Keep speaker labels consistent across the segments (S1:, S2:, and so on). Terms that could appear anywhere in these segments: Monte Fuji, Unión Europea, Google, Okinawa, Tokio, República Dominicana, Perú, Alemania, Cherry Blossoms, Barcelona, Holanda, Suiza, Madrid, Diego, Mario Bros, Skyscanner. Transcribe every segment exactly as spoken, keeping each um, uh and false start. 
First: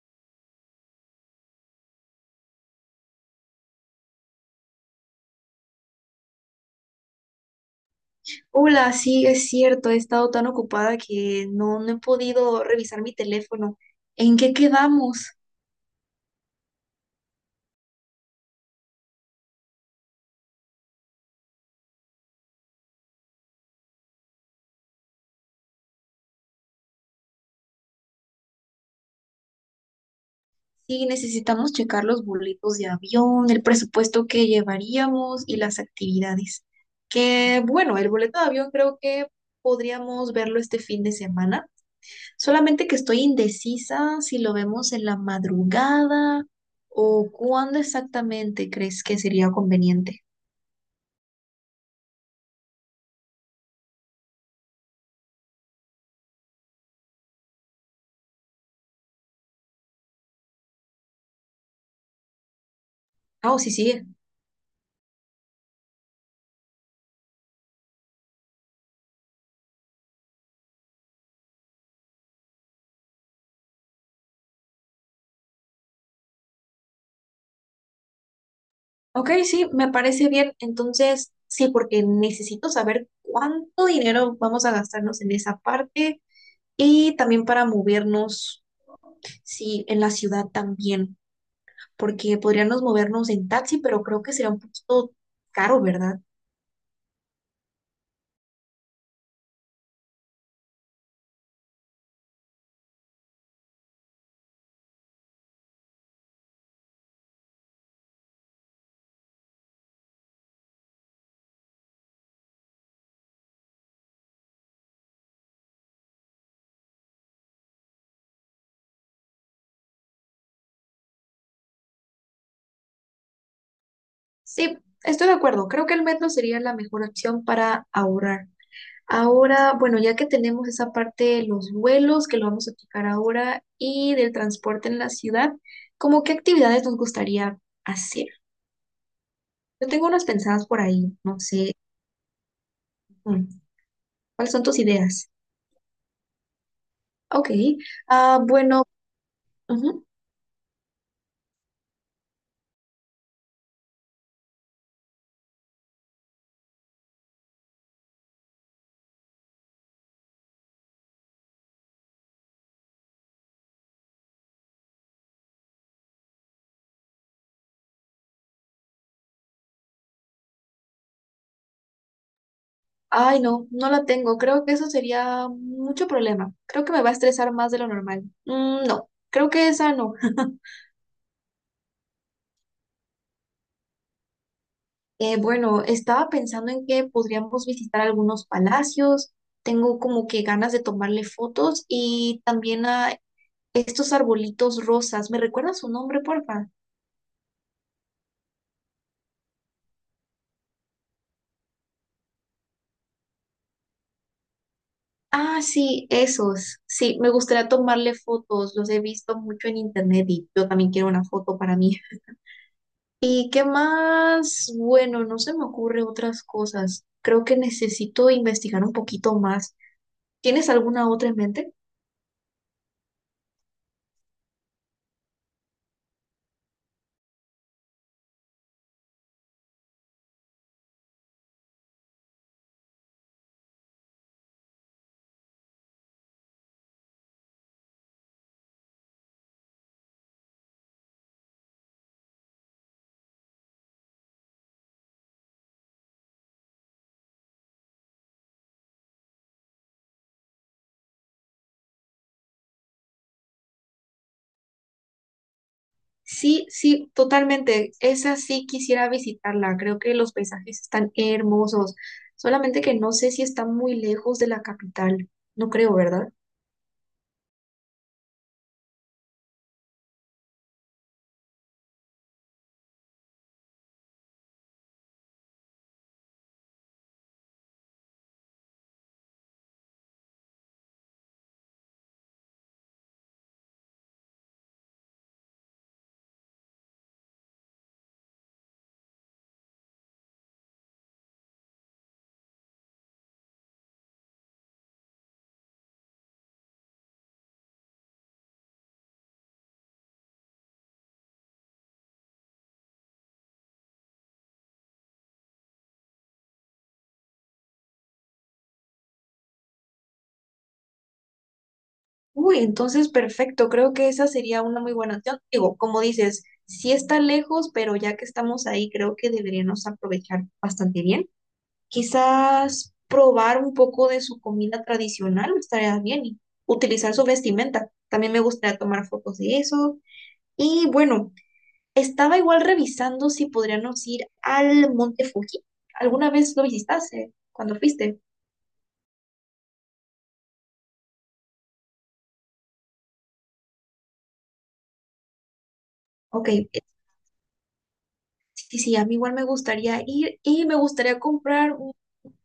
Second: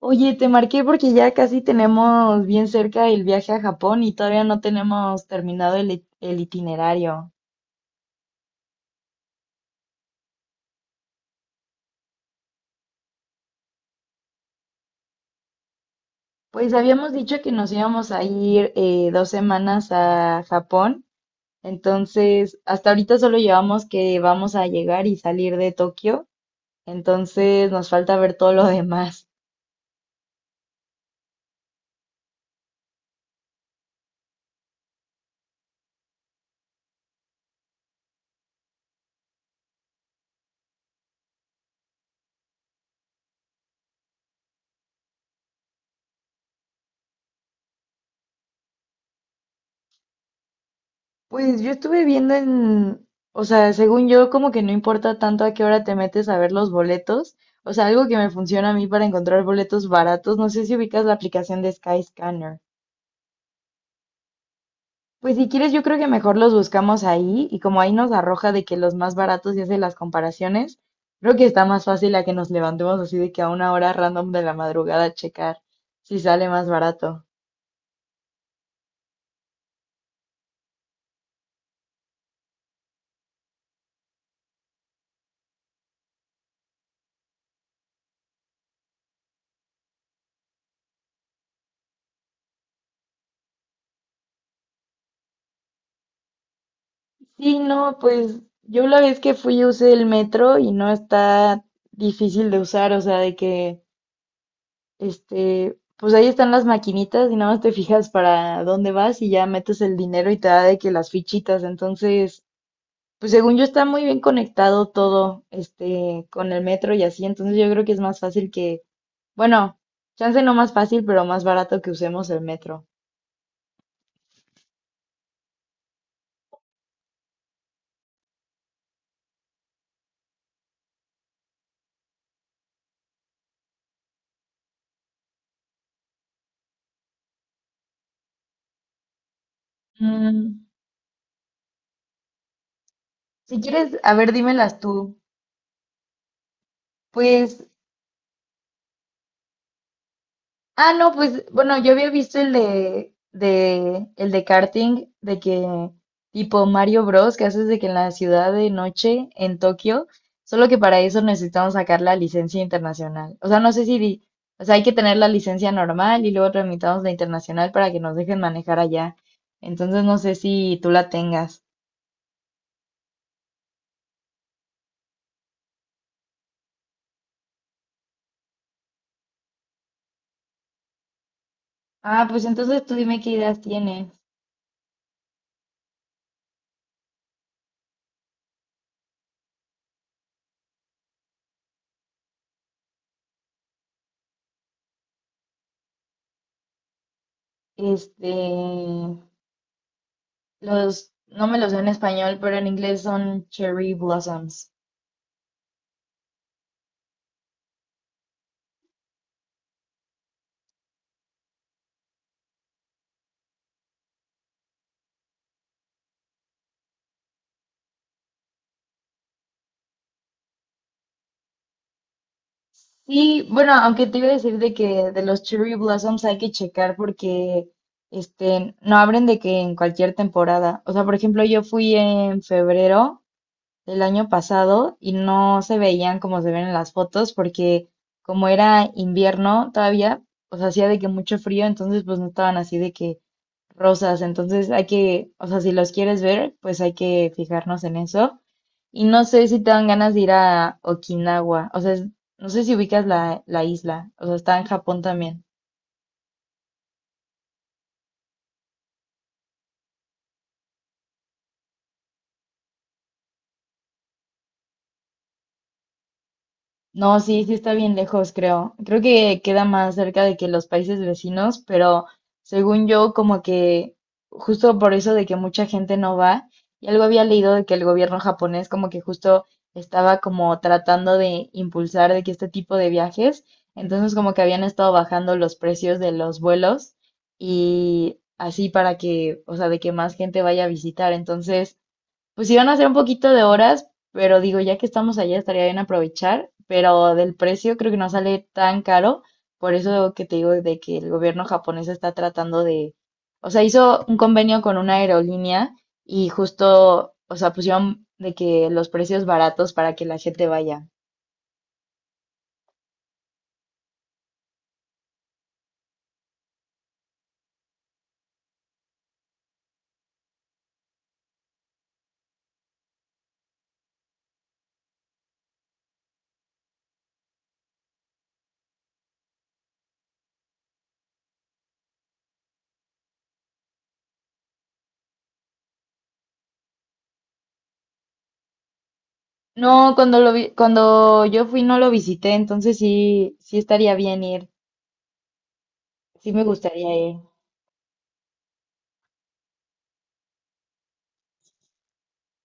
S1: Oye, te marqué porque ya casi tenemos bien cerca el viaje a Japón y todavía no tenemos terminado el, it- el itinerario.
S2: Hola, sí, es cierto, he estado tan ocupada que no, no he podido revisar mi teléfono. ¿En qué quedamos?
S1: Pues habíamos dicho que nos íbamos a ir eh, dos semanas a Japón, entonces hasta ahorita solo llevamos que vamos a llegar y salir de Tokio, entonces nos falta ver todo lo demás.
S2: Sí, necesitamos checar los boletos de avión, el presupuesto que llevaríamos y las actividades. Que bueno, el boleto de avión creo que podríamos verlo este fin de semana, solamente que estoy indecisa si lo vemos en la madrugada o cuándo exactamente crees que sería conveniente.
S1: Pues yo estuve viendo en, o sea, según yo, como que no importa tanto a qué hora te metes a ver los boletos. O sea, algo que me funciona a mí para encontrar boletos baratos. No sé si ubicas la aplicación de Skyscanner.
S2: Ah, o sí, sí.
S1: Pues si quieres, yo creo que mejor los buscamos ahí y como ahí nos arroja de que los más baratos y hace las comparaciones, creo que está más fácil a que nos levantemos así de que a una hora random de la madrugada a checar si sale más barato.
S2: Ok, sí, me parece bien. Entonces, sí, porque necesito saber cuánto dinero vamos a gastarnos en esa parte y también para movernos, sí, en la ciudad también, porque podríamos movernos en taxi, pero creo que sería un poquito caro, ¿verdad?
S1: Sí, no, pues yo la vez que fui usé el metro y no está difícil de usar, o sea, de que, este, pues ahí están las maquinitas y nada más te fijas para dónde vas y ya metes el dinero y te da de que las fichitas, entonces, pues según yo está muy bien conectado todo, este, con el metro y así, entonces yo creo que es más fácil que, bueno, chance no más fácil, pero más barato que usemos el metro.
S2: Sí, estoy de acuerdo. Creo que el metro sería la mejor opción para ahorrar. Ahora, bueno, ya que tenemos esa parte de los vuelos, que lo vamos a checar ahora, y del transporte en la ciudad, ¿cómo qué actividades nos gustaría hacer? Yo tengo unas
S1: Mm,
S2: pensadas por ahí, no sé. mm,
S1: si quieres, a ver,
S2: ¿Cuáles son tus
S1: dímelas tú.
S2: ideas? Ok.
S1: Pues
S2: Ah, bueno. Ujú.
S1: ah, no, pues bueno, yo había visto el de, de, el de karting, de que tipo Mario Bros. Que haces de que en la ciudad de noche en Tokio, solo que para eso necesitamos sacar la licencia internacional. O sea, no sé si, di- o sea, hay que tener la licencia normal y luego tramitamos la internacional para que nos dejen manejar allá. Entonces no sé si tú la tengas.
S2: Ay, no, no la tengo. Creo que eso sería mucho problema. Creo que me va a estresar más de lo normal. Mm, no, creo que esa no.
S1: Ah, pues entonces tú dime qué ideas tienes.
S2: Eh, bueno, estaba pensando en que podríamos visitar algunos palacios. Tengo como que ganas de tomarle fotos y también a estos arbolitos rosas. ¿Me recuerdas su nombre, porfa?
S1: Este, los, no me los sé en español, pero en inglés son cherry blossoms.
S2: Ah, sí, esos. Sí, me gustaría tomarle fotos. Los he visto mucho en internet y yo también quiero una foto para mí. ¿Y qué más? Bueno, no se me ocurre otras cosas. Creo que necesito investigar un poquito más. ¿Tienes alguna otra en mente?
S1: Sí, bueno, aunque te iba a decir de que de los Cherry Blossoms hay que checar porque este no abren de que en cualquier temporada. O sea, por ejemplo, yo fui en febrero del año pasado y no se veían como se ven en las fotos porque como era invierno todavía, pues hacía de que mucho frío, entonces pues no estaban así de que rosas. Entonces hay que, o sea, si los quieres ver, pues hay que fijarnos en eso. Y no sé si te dan ganas de ir a Okinawa. O sea, es- no sé si ubicas la, la isla. O sea, está en Japón también.
S2: Sí, sí, totalmente. Esa sí quisiera visitarla. Creo que los paisajes están hermosos. Solamente que no sé si está muy lejos de la capital. No creo, ¿verdad?
S1: No, sí, sí está bien lejos, creo. Creo que queda más cerca de que los países vecinos, pero según yo, como que justo por eso de que mucha gente no va, y algo había leído de que el gobierno japonés como que justo estaba como tratando de impulsar de que este tipo de viajes, entonces como que habían estado bajando los precios de los vuelos y así para que, o sea, de que más gente vaya a visitar. Entonces, pues iban a ser un poquito de horas, pero digo, ya que estamos allá estaría bien aprovechar, pero del precio creo que no sale tan caro, por eso que te digo de que el gobierno japonés está tratando de, o sea, hizo un convenio con una aerolínea y justo, o sea, pusieron de que los precios baratos para que la gente vaya.
S2: Uy, entonces perfecto, creo que esa sería una muy buena opción. Digo, como dices, sí está lejos, pero ya que estamos ahí, creo que deberíamos aprovechar bastante bien. Quizás probar un poco de su comida tradicional estaría bien y utilizar su vestimenta. También me gustaría tomar fotos de eso. Y bueno, estaba igual revisando si podríamos ir al Monte Fuji. ¿Alguna vez lo visitaste cuando fuiste?
S1: No, cuando lo vi- cuando yo fui no lo visité, entonces sí, sí estaría bien ir, sí me
S2: Ok, eh,
S1: gustaría ir.
S2: sí, sí, a mí igual me gustaría ir y me gustaría comprar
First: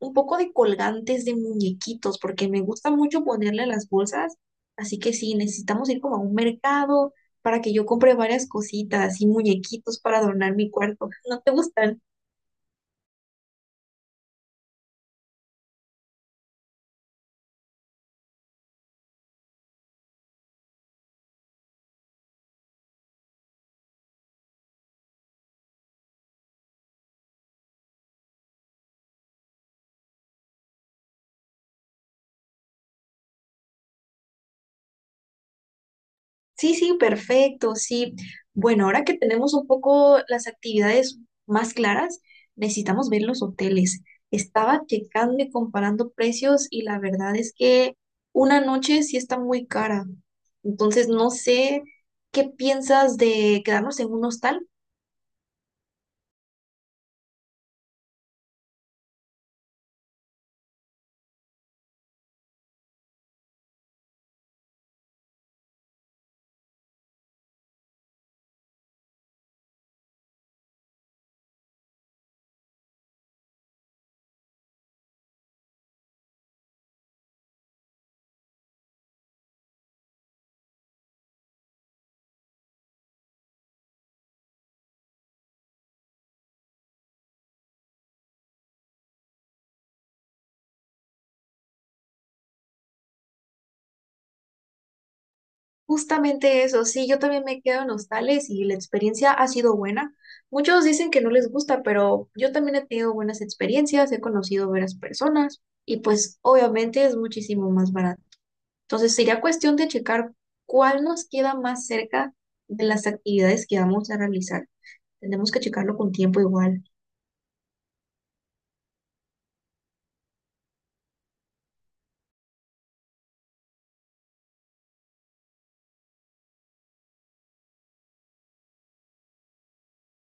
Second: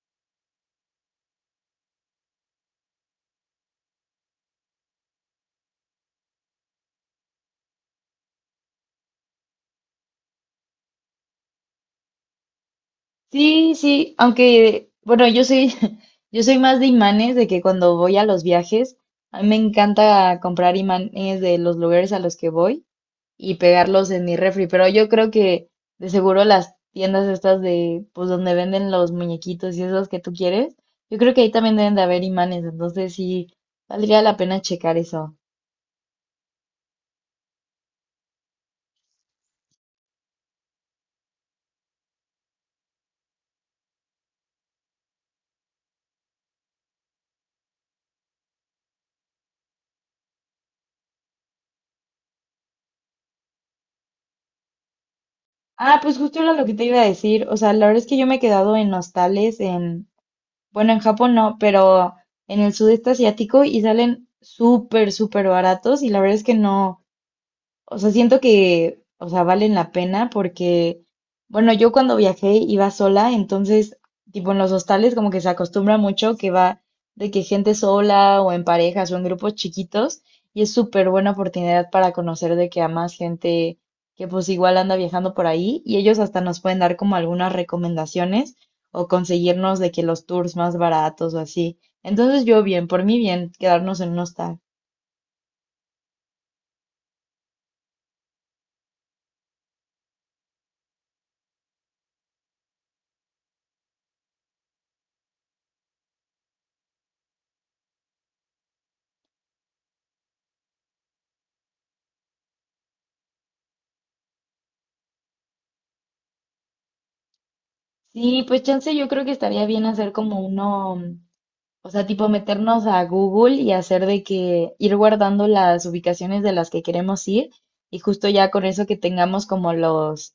S2: un poco de colgantes de muñequitos, porque me gusta mucho ponerle a las bolsas. Así que sí, necesitamos ir como a un mercado para que yo compre varias cositas y muñequitos para adornar mi cuarto. ¿No te gustan?
S1: Sí, sí, aunque, bueno, yo soy, yo soy más de imanes, de que cuando voy a los viajes, a mí me encanta comprar imanes de los lugares a los que voy y pegarlos en mi refri, pero yo creo que de seguro las tiendas estas de, pues donde venden los muñequitos y esos que tú quieres, yo creo que ahí también deben de haber imanes, entonces sí, valdría la pena checar eso.
S2: Sí, sí, perfecto, sí. Bueno, ahora que tenemos un poco las actividades más claras, necesitamos ver los hoteles. Estaba checando y comparando precios y la verdad es que una noche sí está muy cara. Entonces, no sé qué piensas de quedarnos en un hostal.
S1: Ah, pues justo era lo que te iba a decir, o sea, la verdad es que yo me he quedado en hostales. Bueno, en Japón no, pero en el sudeste asiático, y salen súper, súper baratos y la verdad es que no, o sea, siento que, o sea, valen la pena porque, bueno, yo cuando viajé iba sola, entonces, tipo en los hostales como que se acostumbra mucho que va de que gente sola o en parejas o en grupos chiquitos y es súper buena oportunidad para conocer de que a más gente que pues igual anda viajando por ahí y ellos hasta nos pueden dar como algunas recomendaciones o conseguirnos de que los tours más baratos o así. Entonces yo bien, por mí bien, quedarnos en un hostal.
S2: Justamente eso, sí, yo también me quedo en hostales y la experiencia ha sido buena. Muchos dicen que no les gusta, pero yo también he tenido buenas experiencias, he conocido varias personas y pues obviamente es muchísimo más barato. Entonces sería cuestión de checar cuál nos queda más cerca de las actividades que vamos a realizar. Tenemos que checarlo con tiempo igual.
S1: Sí, pues chance yo creo que estaría bien hacer como uno, mm, o sea, tipo meternos a Google y hacer de que ir guardando las ubicaciones de las que queremos ir y justo ya con eso que tengamos como los,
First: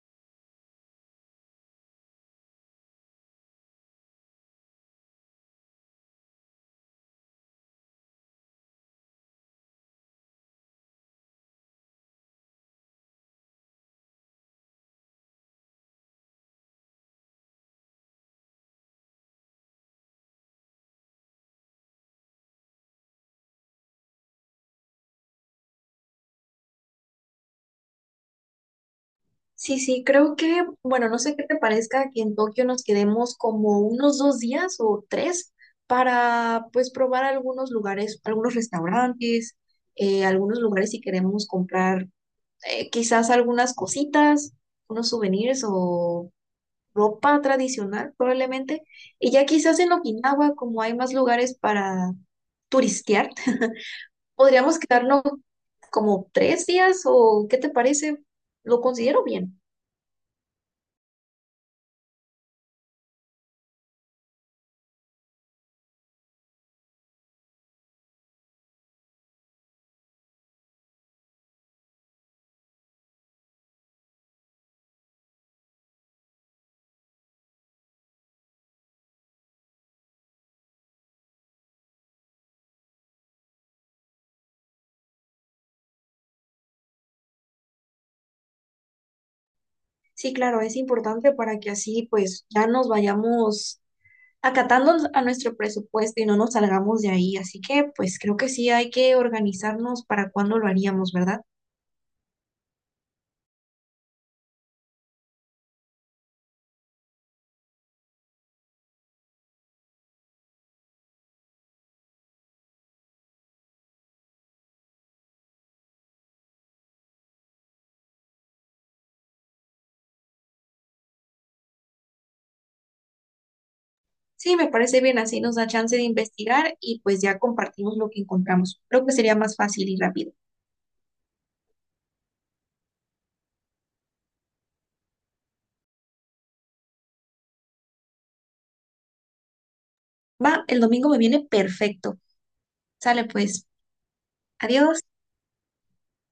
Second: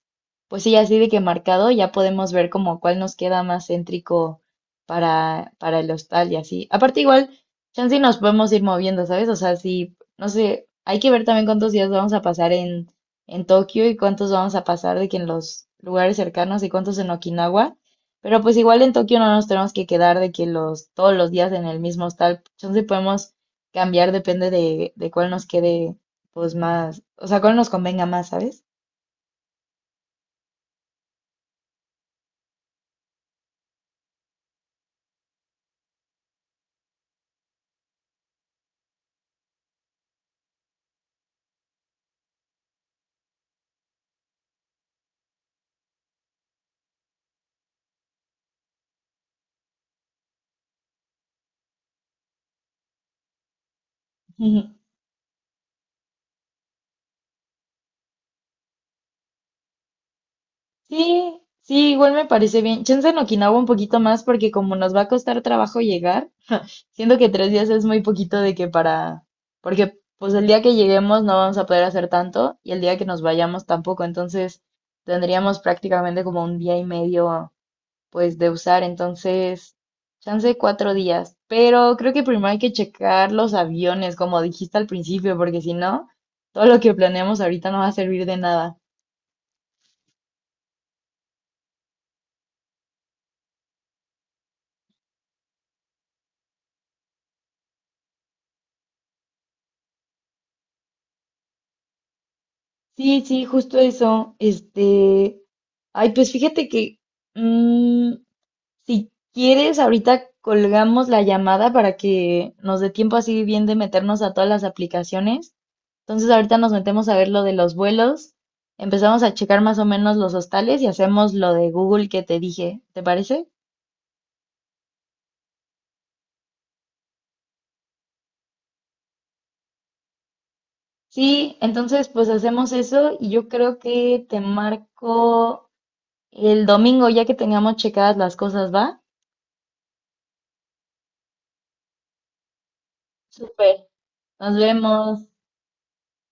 S1: pues sí, así de que marcado, ya podemos ver como cuál nos queda más céntrico para, para el hostal y así. Aparte igual, chance y nos podemos ir moviendo, ¿sabes? O sea, sí, no sé, hay que ver también cuántos días vamos a pasar en, en Tokio y cuántos vamos a pasar de que en los lugares cercanos y cuántos en Okinawa. Pero pues igual en Tokio no nos tenemos que quedar de que los, todos los días en el mismo hostal. Entonces podemos cambiar, depende de, de cuál nos quede pues más, o sea, cuál nos convenga más, ¿sabes?
S2: Sí, sí, creo que, bueno, no sé qué te parezca que en Tokio nos quedemos como unos dos días o tres para pues probar algunos lugares, algunos restaurantes, eh, algunos lugares si queremos comprar eh, quizás algunas cositas, unos souvenirs o ropa tradicional probablemente. Y ya quizás en Okinawa, como hay más lugares para turistear,
S1: Ujú.
S2: podríamos quedarnos como tres días o ¿qué te parece? Lo considero bien.
S1: Sí, sí, igual me parece bien. Chance en Okinawa un poquito más porque como nos va a costar trabajo llegar, siento que tres días es muy poquito de que para, porque pues el día que lleguemos no vamos a poder hacer tanto y el día que nos vayamos tampoco, entonces tendríamos prácticamente como un día y medio pues de usar, entonces, chance cuatro días. Pero creo que primero hay que checar los aviones, como dijiste al principio, porque si no, todo lo que planeamos ahorita no va a servir de nada.
S2: Sí, claro, es importante para que así pues ya nos vayamos acatando a nuestro presupuesto y no nos salgamos de ahí. Así que pues creo que sí hay que organizarnos para cuándo lo haríamos, ¿verdad?
S1: Sí, sí, justo eso. Este, ay, pues fíjate que, mm, si quieres, ahorita colgamos la llamada para que nos dé tiempo así bien de meternos a todas las aplicaciones. Entonces ahorita nos metemos a ver lo de los vuelos, empezamos a checar más o menos los hostales y hacemos lo de Google que te dije, ¿te parece?
S2: Sí, me parece bien, así nos da chance de investigar y pues ya compartimos lo que encontramos. Creo que sería más fácil y rápido.
S1: Sí, entonces pues hacemos eso y yo creo que te marco el domingo ya que tengamos checadas las cosas, ¿va?
S2: Va, el domingo me viene perfecto. Sale pues,
S1: Súper, nos
S2: adiós.
S1: vemos.